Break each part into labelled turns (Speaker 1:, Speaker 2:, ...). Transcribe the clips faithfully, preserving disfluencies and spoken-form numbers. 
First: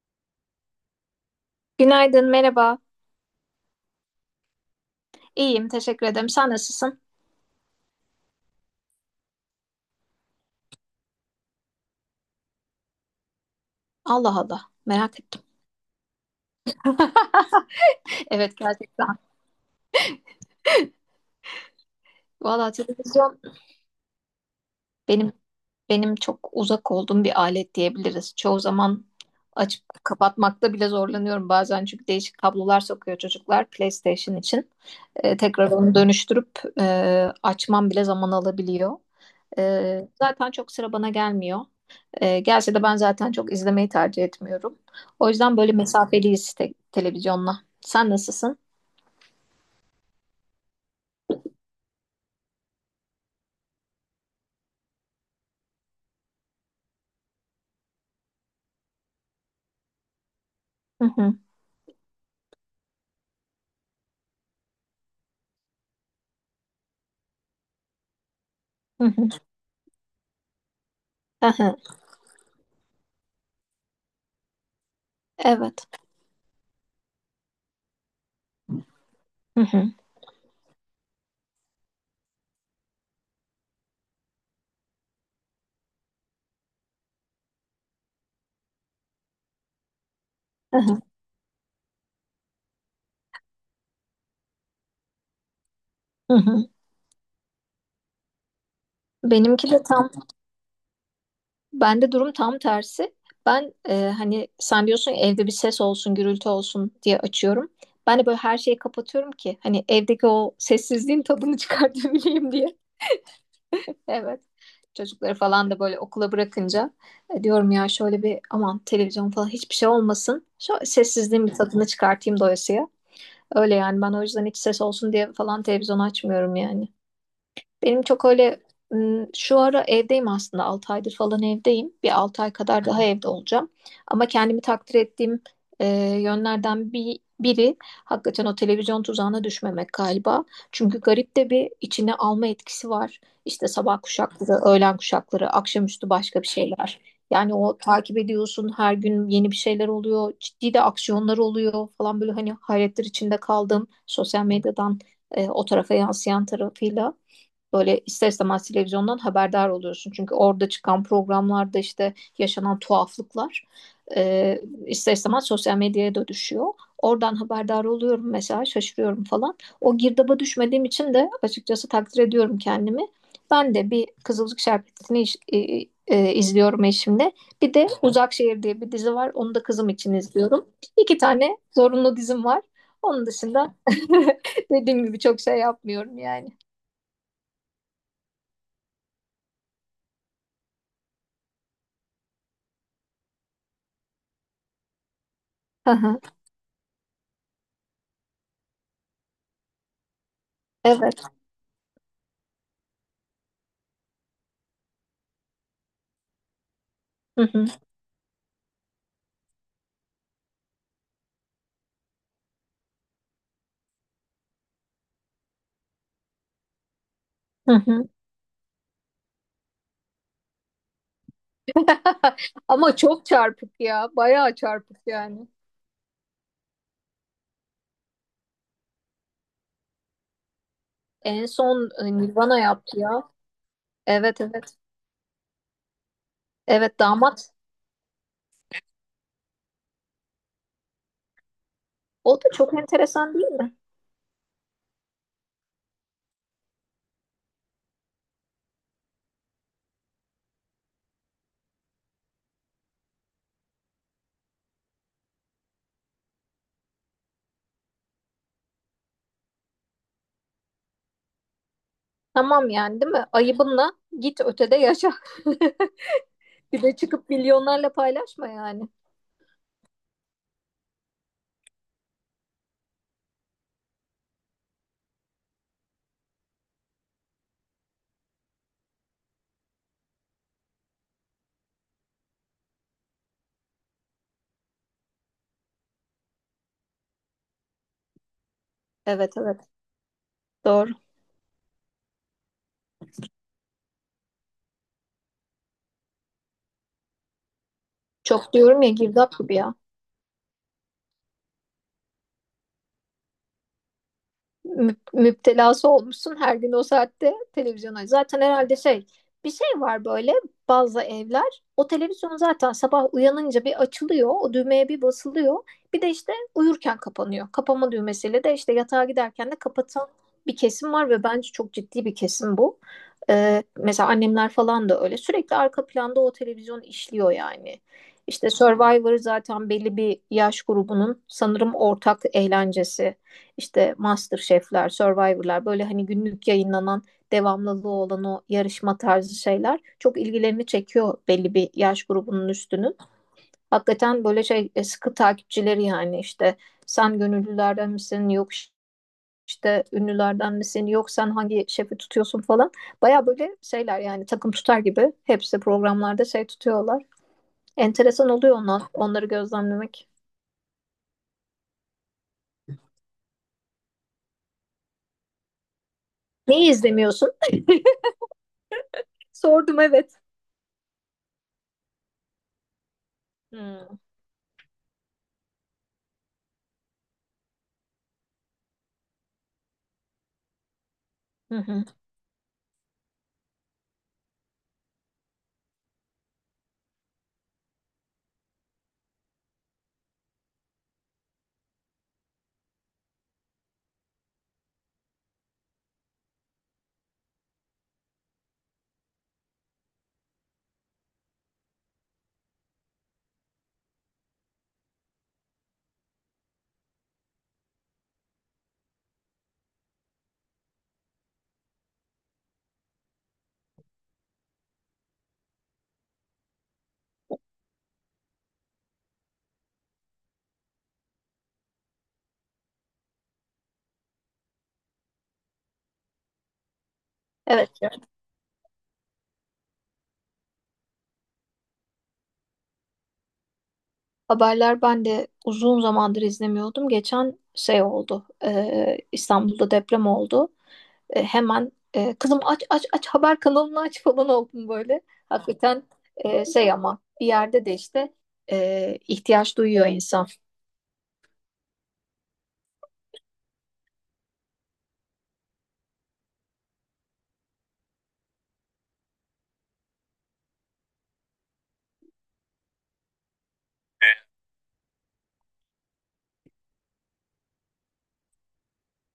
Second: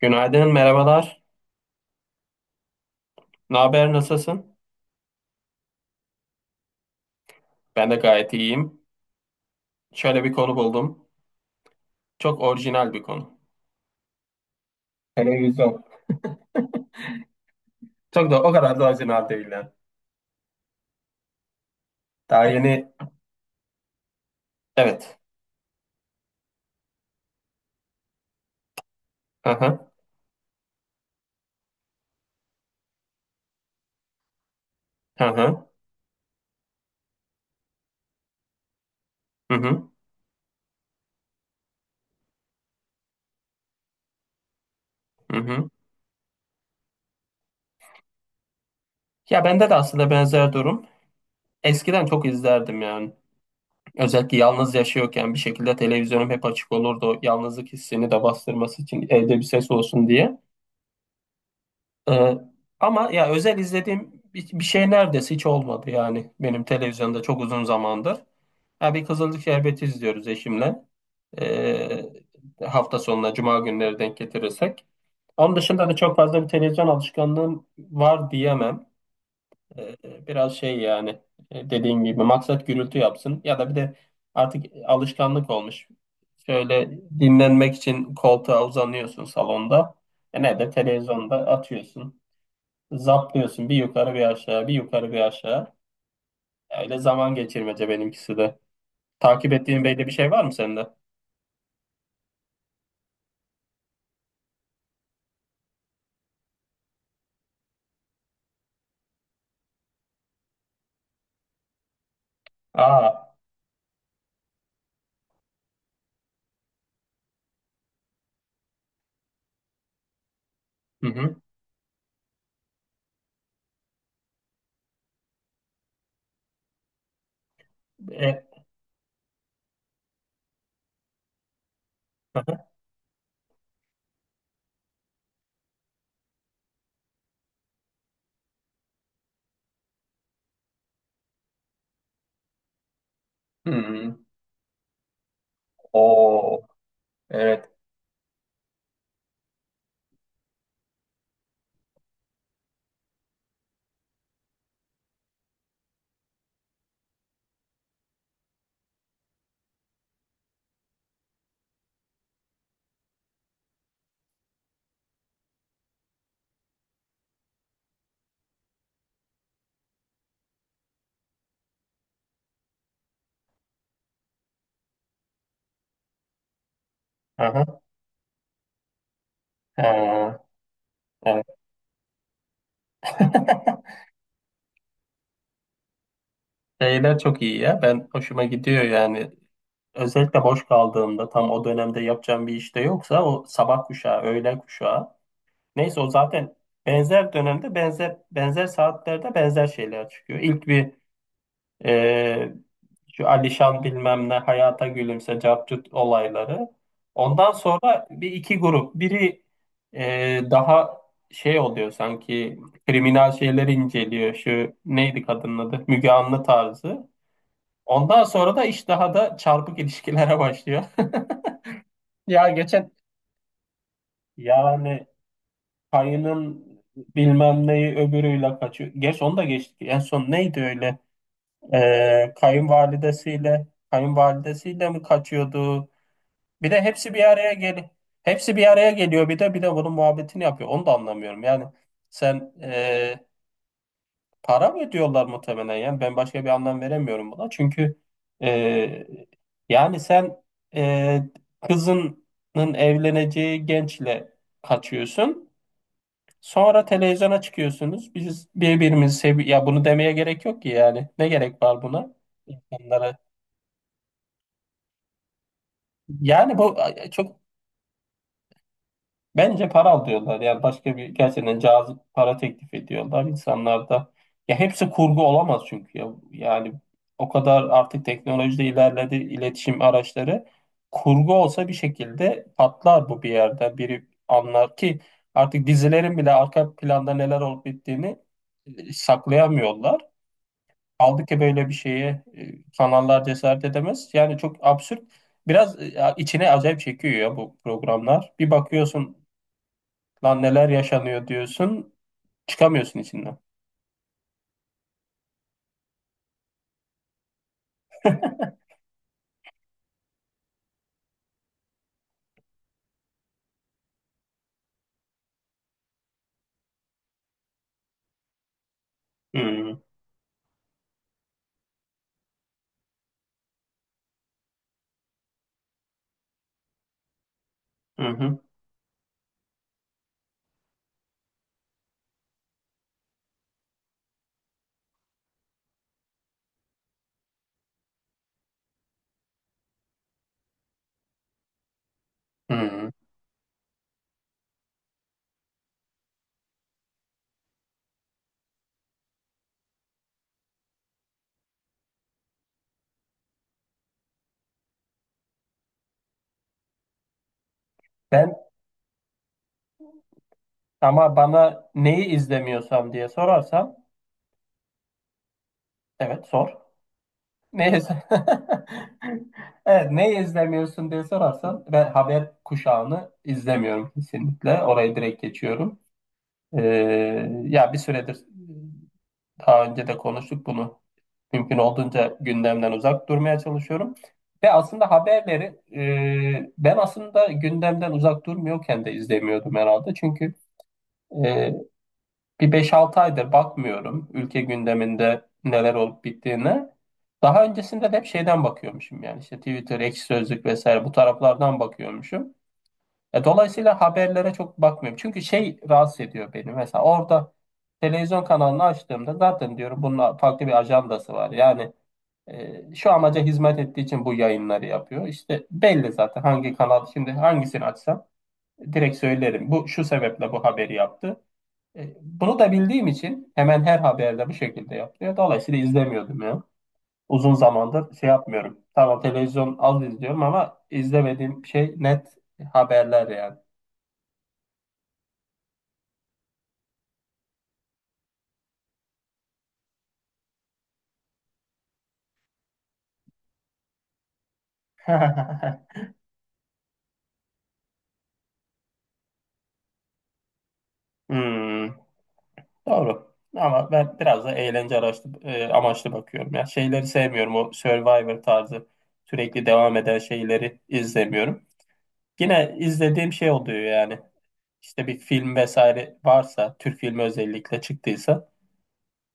Speaker 1: Günaydın, merhabalar.
Speaker 2: Günaydın, merhaba.
Speaker 1: Ne haber, nasılsın?
Speaker 2: İyiyim, teşekkür ederim. Sen nasılsın?
Speaker 1: Ben de gayet iyiyim. Şöyle bir konu buldum. Çok orijinal bir konu.
Speaker 2: Allah Allah, merak ettim.
Speaker 1: Televizyon. Çok da o
Speaker 2: Evet,
Speaker 1: kadar da
Speaker 2: gerçekten.
Speaker 1: orijinal değil yani. Daha
Speaker 2: Valla
Speaker 1: yeni...
Speaker 2: televizyon
Speaker 1: Evet.
Speaker 2: benim benim çok uzak olduğum bir alet diyebiliriz. Çoğu zaman
Speaker 1: Hı
Speaker 2: açıp
Speaker 1: hı.
Speaker 2: kapatmakta bile zorlanıyorum bazen çünkü değişik kablolar sokuyor çocuklar PlayStation için.
Speaker 1: Hı
Speaker 2: Ee,
Speaker 1: hı.
Speaker 2: tekrar onu dönüştürüp e, açmam bile zaman alabiliyor.
Speaker 1: Hı hı.
Speaker 2: Ee, zaten çok sıra bana gelmiyor. E, gerçi de ben zaten çok izlemeyi tercih etmiyorum. O
Speaker 1: Hı
Speaker 2: yüzden
Speaker 1: hı.
Speaker 2: böyle mesafeliyiz te- televizyonla. Sen nasılsın?
Speaker 1: Ya bende de aslında benzer durum. Eskiden çok izlerdim yani. Özellikle yalnız yaşıyorken bir şekilde televizyonum hep açık olurdu. Yalnızlık hissini de bastırması için evde bir ses olsun diye.
Speaker 2: Hı hı,
Speaker 1: Ee, Ama ya özel izlediğim bir, bir şey neredeyse hiç olmadı yani benim televizyonda çok uzun zamandır. Ya bir
Speaker 2: hı hı,
Speaker 1: Kızılcık Şerbeti izliyoruz eşimle.
Speaker 2: hı hı.
Speaker 1: Ee, Hafta sonuna cuma günleri denk getirirsek. Onun
Speaker 2: Evet.
Speaker 1: dışında da çok fazla bir televizyon alışkanlığım var diyemem.
Speaker 2: Hı hı,
Speaker 1: Ee, Biraz şey yani, e, dediğim gibi maksat gürültü yapsın, ya da bir de artık alışkanlık olmuş. Şöyle, dinlenmek için koltuğa uzanıyorsun salonda. E ne de
Speaker 2: hı hı,
Speaker 1: televizyonda atıyorsun. Zaplıyorsun bir yukarı bir aşağı, bir yukarı bir aşağı.
Speaker 2: hı hı.
Speaker 1: Öyle zaman geçirmece benimkisi de. Takip
Speaker 2: Benimki de
Speaker 1: ettiğin belli bir
Speaker 2: tam,
Speaker 1: şey var mı sende?
Speaker 2: Bende durum tam tersi. Ben e, hani sen diyorsun ya, evde bir ses olsun, gürültü olsun diye açıyorum. Ben de böyle her şeyi kapatıyorum ki hani evdeki o sessizliğin tadını çıkartabileyim diye.
Speaker 1: Aa.
Speaker 2: Evet. Çocukları falan da böyle okula bırakınca e, diyorum ya şöyle bir aman televizyon falan hiçbir şey olmasın. Şu
Speaker 1: Hı hı.
Speaker 2: sessizliğin bir tadını çıkartayım doyasıya. Öyle yani ben o yüzden hiç ses olsun diye falan televizyon açmıyorum yani. Benim çok
Speaker 1: E,
Speaker 2: öyle ım, şu ara evdeyim aslında altı aydır falan evdeyim. Bir
Speaker 1: hı
Speaker 2: altı
Speaker 1: hı.
Speaker 2: ay kadar daha evde olacağım. Ama kendimi takdir ettiğim e, yönlerden bir biri hakikaten o televizyon tuzağına düşmemek galiba. Çünkü garip de bir içine alma etkisi var. İşte sabah
Speaker 1: Hmm.
Speaker 2: kuşakları, öğlen kuşakları, akşamüstü başka bir
Speaker 1: Oo.
Speaker 2: şeyler. Yani
Speaker 1: Evet.
Speaker 2: o takip ediyorsun her gün yeni bir şeyler oluyor. Ciddi de aksiyonlar oluyor falan böyle hani hayretler içinde kaldım. Sosyal medyadan e, o tarafa yansıyan tarafıyla böyle ister istemez televizyondan haberdar oluyorsun. Çünkü orada çıkan programlarda işte yaşanan tuhaflıklar e, ister istemez sosyal medyaya da düşüyor. Oradan haberdar oluyorum mesela şaşırıyorum falan. O girdaba düşmediğim için de açıkçası takdir ediyorum kendimi. Ben de bir Kızılcık Şerbeti'ni iş- e, e, izliyorum eşimle.
Speaker 1: Hı
Speaker 2: Bir
Speaker 1: hı.
Speaker 2: de Uzak Şehir diye bir dizi var. Onu da kızım için
Speaker 1: Ha,
Speaker 2: izliyorum. İki
Speaker 1: evet.
Speaker 2: tane zorunlu dizim var. Onun dışında dediğim gibi çok şey yapmıyorum yani.
Speaker 1: Şeyler çok iyi ya. Ben hoşuma gidiyor yani. Özellikle boş kaldığımda tam o dönemde yapacağım bir işte yoksa o sabah kuşağı, öğlen kuşağı. Neyse, o zaten benzer dönemde benzer benzer saatlerde benzer şeyler çıkıyor. İlk bir...
Speaker 2: Evet.
Speaker 1: Ee, Şu Alişan bilmem ne hayata gülümse capcut olayları.
Speaker 2: Hı
Speaker 1: Ondan
Speaker 2: hı.
Speaker 1: sonra bir iki grup. Biri e, daha şey oluyor sanki, kriminal şeyleri inceliyor. Şu neydi kadının adı? Müge Anlı tarzı.
Speaker 2: Hı hı.
Speaker 1: Ondan sonra da iş daha da çarpık ilişkilere başlıyor. Ya geçen,
Speaker 2: Ama çok çarpık ya. Bayağı çarpık
Speaker 1: yani
Speaker 2: yani.
Speaker 1: Kayı'nın bilmem neyi öbürüyle kaçıyor. Gerçi onu da geçtik. En son neydi öyle?
Speaker 2: En son e,
Speaker 1: Ee,
Speaker 2: Nirvana yaptı ya.
Speaker 1: kayınvalidesiyle,
Speaker 2: Evet, evet.
Speaker 1: kayınvalidesiyle mi kaçıyordu? Bir de
Speaker 2: Evet,
Speaker 1: hepsi bir araya
Speaker 2: damat.
Speaker 1: gel Hepsi bir araya geliyor, bir de bir de bunun muhabbetini yapıyor. Onu da anlamıyorum. Yani
Speaker 2: O da
Speaker 1: sen,
Speaker 2: çok
Speaker 1: e,
Speaker 2: enteresan değil mi?
Speaker 1: para mı ödüyorlar muhtemelen, yani ben başka bir anlam veremiyorum buna. Çünkü, e, yani sen, e, kızının evleneceği gençle kaçıyorsun. Sonra televizyona çıkıyorsunuz. Biz birbirimizi sevi... Ya bunu demeye gerek yok ki yani. Ne gerek var buna?
Speaker 2: Tamam yani, değil
Speaker 1: İnsanlara
Speaker 2: mi? Ayıbınla git ötede yaşa.
Speaker 1: Yani bu,
Speaker 2: Bir de
Speaker 1: e,
Speaker 2: çıkıp
Speaker 1: çok,
Speaker 2: milyonlarla paylaşma yani.
Speaker 1: bence para alıyorlar. Yani başka bir, gerçekten cazip para teklif ediyorlar. İnsanlar da... Ya hepsi kurgu olamaz çünkü ya. Yani o kadar artık teknolojide ilerledi iletişim araçları. Kurgu olsa bir şekilde patlar bu bir yerde. Biri anlar ki artık dizilerin bile arka planda neler olup bittiğini e,
Speaker 2: Evet, evet.
Speaker 1: saklayamıyorlar.
Speaker 2: Doğru.
Speaker 1: Kaldı ki böyle bir şeye e, kanallar cesaret edemez. Yani çok absürt. Biraz e, içine acayip çekiyor ya bu programlar. Bir
Speaker 2: Çok diyorum ya,
Speaker 1: bakıyorsun
Speaker 2: girdap gibi ya.
Speaker 1: lan neler yaşanıyor diyorsun. Çıkamıyorsun içinden.
Speaker 2: mü- müptelası olmuşsun her gün o saatte televizyona. Zaten herhalde şey, bir şey var böyle, bazı evler o televizyon zaten sabah uyanınca bir açılıyor, o düğmeye bir basılıyor, bir de işte uyurken kapanıyor. Kapama düğmesiyle de işte yatağa giderken de
Speaker 1: Hı
Speaker 2: kapatan bir kesim var ve bence çok ciddi bir kesim bu. Ee, mesela annemler falan da öyle, sürekli arka planda o televizyon işliyor yani.
Speaker 1: hı hı.
Speaker 2: İşte Survivor zaten belli bir yaş grubunun sanırım ortak eğlencesi, işte MasterChef'ler, Survivor'lar, böyle hani günlük yayınlanan, devamlılığı olan o yarışma tarzı şeyler çok ilgilerini çekiyor belli bir yaş grubunun
Speaker 1: Hı.
Speaker 2: üstünün. Hakikaten böyle şey, e, sıkı takipçileri yani, işte sen gönüllülerden misin, yok işte ünlülerden misin, yok sen hangi şefi tutuyorsun falan. Baya böyle şeyler yani, takım tutar gibi hepsi programlarda şey tutuyorlar. Enteresan
Speaker 1: Ben,
Speaker 2: oluyor onlar, onları gözlemlemek.
Speaker 1: ama bana neyi izlemiyorsam diye sorarsan, evet sor.
Speaker 2: Neyi izlemiyorsun?
Speaker 1: Neyi iz-
Speaker 2: Sordum,
Speaker 1: Evet, neyi
Speaker 2: evet.
Speaker 1: izlemiyorsun diye sorarsan, ben haber kuşağını
Speaker 2: Hmm.
Speaker 1: izlemiyorum kesinlikle. Orayı direkt geçiyorum. Ee, Ya bir süredir, daha önce de konuştuk bunu, mümkün
Speaker 2: Hı hı.
Speaker 1: olduğunca gündemden uzak durmaya çalışıyorum. Ve aslında haberleri, e, ben aslında gündemden uzak durmuyorken de izlemiyordum herhalde. Çünkü, e, bir beş altı aydır bakmıyorum ülke gündeminde neler olup bittiğine. Daha öncesinde de hep şeyden bakıyormuşum, yani işte Twitter, Ekşi Sözlük vesaire, bu taraflardan bakıyormuşum. Ya dolayısıyla haberlere çok bakmıyorum. Çünkü şey, rahatsız ediyor beni. Mesela orada televizyon kanalını açtığımda zaten diyorum bunun farklı bir ajandası var. Yani, e, şu amaca hizmet ettiği için bu yayınları yapıyor. İşte belli zaten hangi kanal, şimdi hangisini açsam direkt söylerim. Bu şu sebeple bu haberi yaptı. E, bunu da bildiğim için hemen her haberde bu şekilde yapıyor. Dolayısıyla izlemiyordum ya. Uzun
Speaker 2: Evet.
Speaker 1: zamandır şey yapmıyorum. Tamam, televizyon az izliyorum ama izlemediğim şey net, haberler yani.
Speaker 2: Haberler ben de uzun zamandır izlemiyordum. Geçen şey oldu. e, İstanbul'da deprem oldu. E, hemen e, kızım, aç aç aç haber kanalını aç falan oldum böyle. Hakikaten e, şey, ama bir yerde de işte e, ihtiyaç duyuyor insan.
Speaker 1: Hmm, doğru. Ama ben biraz da eğlence araçlı, e, amaçlı bakıyorum. Ya şeyleri sevmiyorum. O Survivor tarzı sürekli devam eden şeyleri izlemiyorum. Yine izlediğim şey oluyor yani. İşte bir film vesaire varsa, Türk filmi özellikle çıktıysa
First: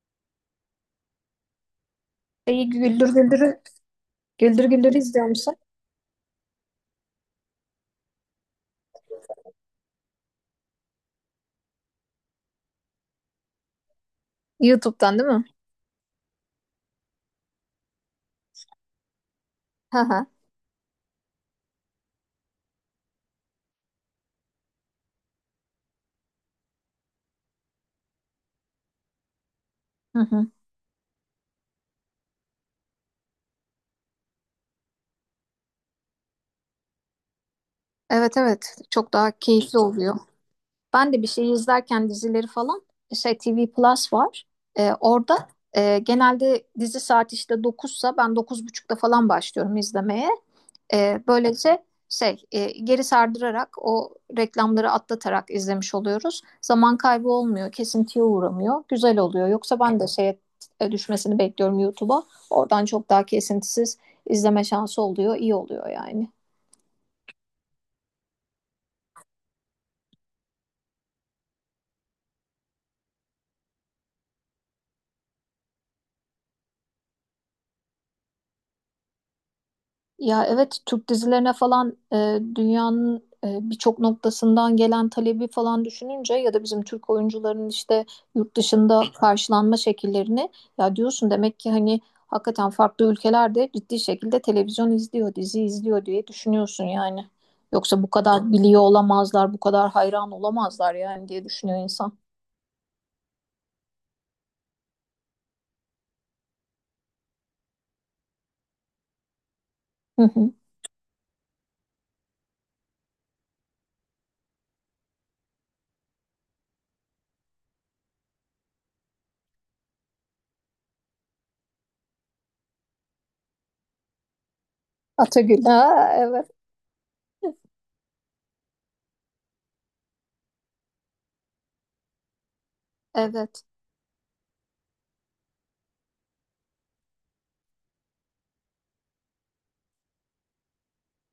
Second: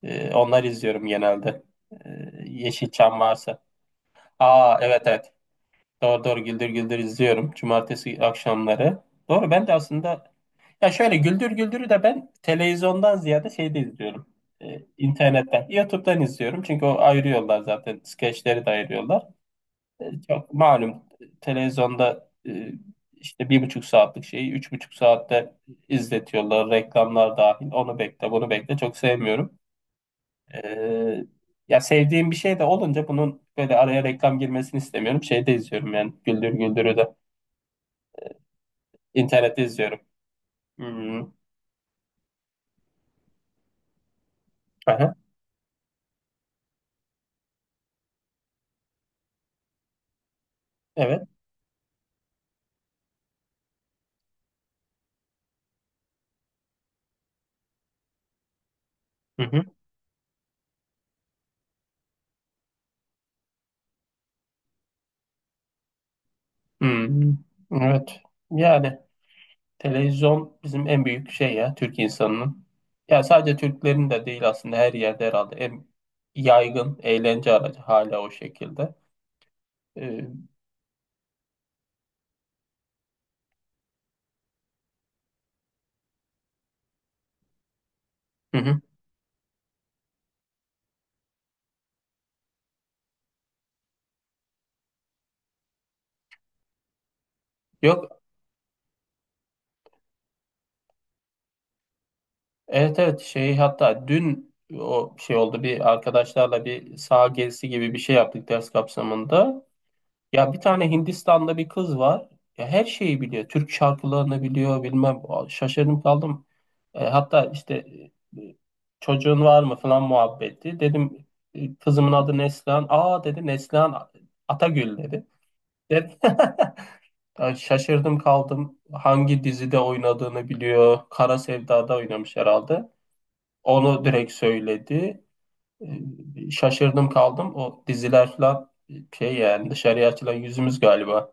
Speaker 1: e, onları izliyorum genelde. E,
Speaker 2: Şeyi güldür
Speaker 1: Yeşilçam
Speaker 2: güldürü
Speaker 1: varsa.
Speaker 2: güldür
Speaker 1: Aa,
Speaker 2: güldürü
Speaker 1: evet
Speaker 2: izliyor
Speaker 1: evet.
Speaker 2: musun?
Speaker 1: Doğru doğru, Güldür Güldür izliyorum. Cumartesi akşamları. Doğru, ben de aslında... Ya şöyle, Güldür Güldür'ü de ben televizyondan ziyade şeyde izliyorum. Ee,
Speaker 2: YouTube'dan değil mi?
Speaker 1: internetten, YouTube'dan izliyorum. Çünkü o ayırıyorlar zaten. Skeçleri de ayırıyorlar. Ee, çok malum, televizyonda e, işte bir buçuk saatlik şeyi üç buçuk saatte izletiyorlar. Reklamlar dahil. Onu bekle, bunu bekle. Çok sevmiyorum.
Speaker 2: Hı hı.
Speaker 1: Ee, Ya sevdiğim bir şey de olunca bunun böyle araya reklam girmesini istemiyorum. Şeyde izliyorum yani. Güldür Güldür'ü de
Speaker 2: Evet, evet, çok daha
Speaker 1: internette
Speaker 2: keyifli
Speaker 1: izliyorum.
Speaker 2: oluyor. Ben de bir
Speaker 1: Hmm.
Speaker 2: şey izlerken dizileri falan, şey T V Plus var. Ee,
Speaker 1: Aha,
Speaker 2: orada e, genelde dizi saat işte dokuzsa, ben dokuz buçukta falan başlıyorum izlemeye. Ee,
Speaker 1: evet.
Speaker 2: böylece şey, e, geri sardırarak, o reklamları atlatarak izlemiş oluyoruz. Zaman kaybı olmuyor, kesintiye uğramıyor. Güzel oluyor.
Speaker 1: Hı.
Speaker 2: Yoksa ben de şeye e, düşmesini bekliyorum YouTube'a. Oradan çok daha kesintisiz izleme şansı oluyor. İyi oluyor yani.
Speaker 1: Hmm, evet. Yani televizyon bizim en büyük şey ya, Türk insanının. Ya sadece Türklerin de değil aslında, her yerde herhalde en yaygın eğlence aracı hala o şekilde. Ee,
Speaker 2: Ya evet, Türk dizilerine falan e, dünyanın e, birçok noktasından gelen talebi falan düşününce, ya da bizim Türk oyuncuların işte yurt
Speaker 1: hı hı.
Speaker 2: dışında karşılanma şekillerini, ya diyorsun, demek ki hani hakikaten farklı ülkelerde ciddi şekilde televizyon izliyor, dizi izliyor diye düşünüyorsun yani. Yoksa bu
Speaker 1: Yok,
Speaker 2: kadar biliyor olamazlar, bu kadar hayran olamazlar yani diye düşünüyor insan.
Speaker 1: evet evet, şey, hatta dün o şey oldu, bir arkadaşlarla bir saha gezisi gibi bir şey yaptık ders kapsamında.
Speaker 2: Hı hı.
Speaker 1: Ya bir tane Hindistan'da bir kız var. Ya her şeyi biliyor. Türk şarkılarını biliyor, bilmem. Şaşırdım kaldım. E, hatta işte e, çocuğun var mı falan muhabbeti. Dedim e, kızımın adı Neslihan. Aa, dedi, Neslihan Atagül, dedi.
Speaker 2: Atagül. Ha,
Speaker 1: Dedim,
Speaker 2: evet.
Speaker 1: ya şaşırdım kaldım. Hangi dizide oynadığını biliyor. Kara Sevda'da oynamış herhalde.
Speaker 2: Evet.
Speaker 1: Onu direkt söyledi. E, şaşırdım kaldım. O diziler falan, şey yani dışarıya açılan yüzümüz galiba.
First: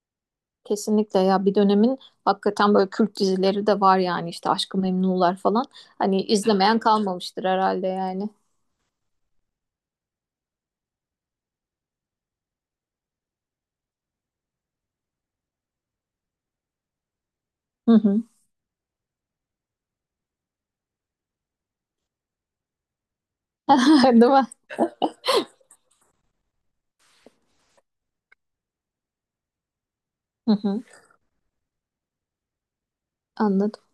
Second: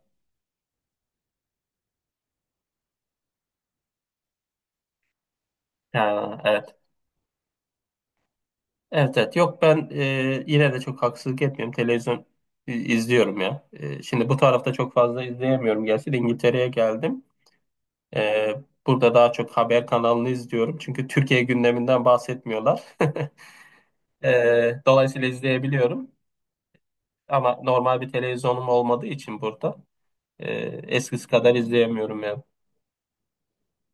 Speaker 2: Kesinlikle ya, bir dönemin hakikaten böyle kült dizileri de var yani, işte Aşk-ı Memnu'lar falan. Hani
Speaker 1: Ha, evet.
Speaker 2: izlemeyen kalmamıştır herhalde yani.
Speaker 1: Evet evet. Yok ben, e, yine de çok haksızlık etmiyorum. Televizyon i- izliyorum ya. E, şimdi bu tarafta çok fazla izleyemiyorum. Gerçi de İngiltere'ye geldim.
Speaker 2: Hı hı.
Speaker 1: E, Burada daha çok haber kanalını izliyorum. Çünkü Türkiye gündeminden bahsetmiyorlar.
Speaker 2: Değil mi?
Speaker 1: E, dolayısıyla izleyebiliyorum. Ama normal bir televizyonum olmadığı için burada e,
Speaker 2: Hı hı.
Speaker 1: eskisi kadar izleyemiyorum.
Speaker 2: Anladım.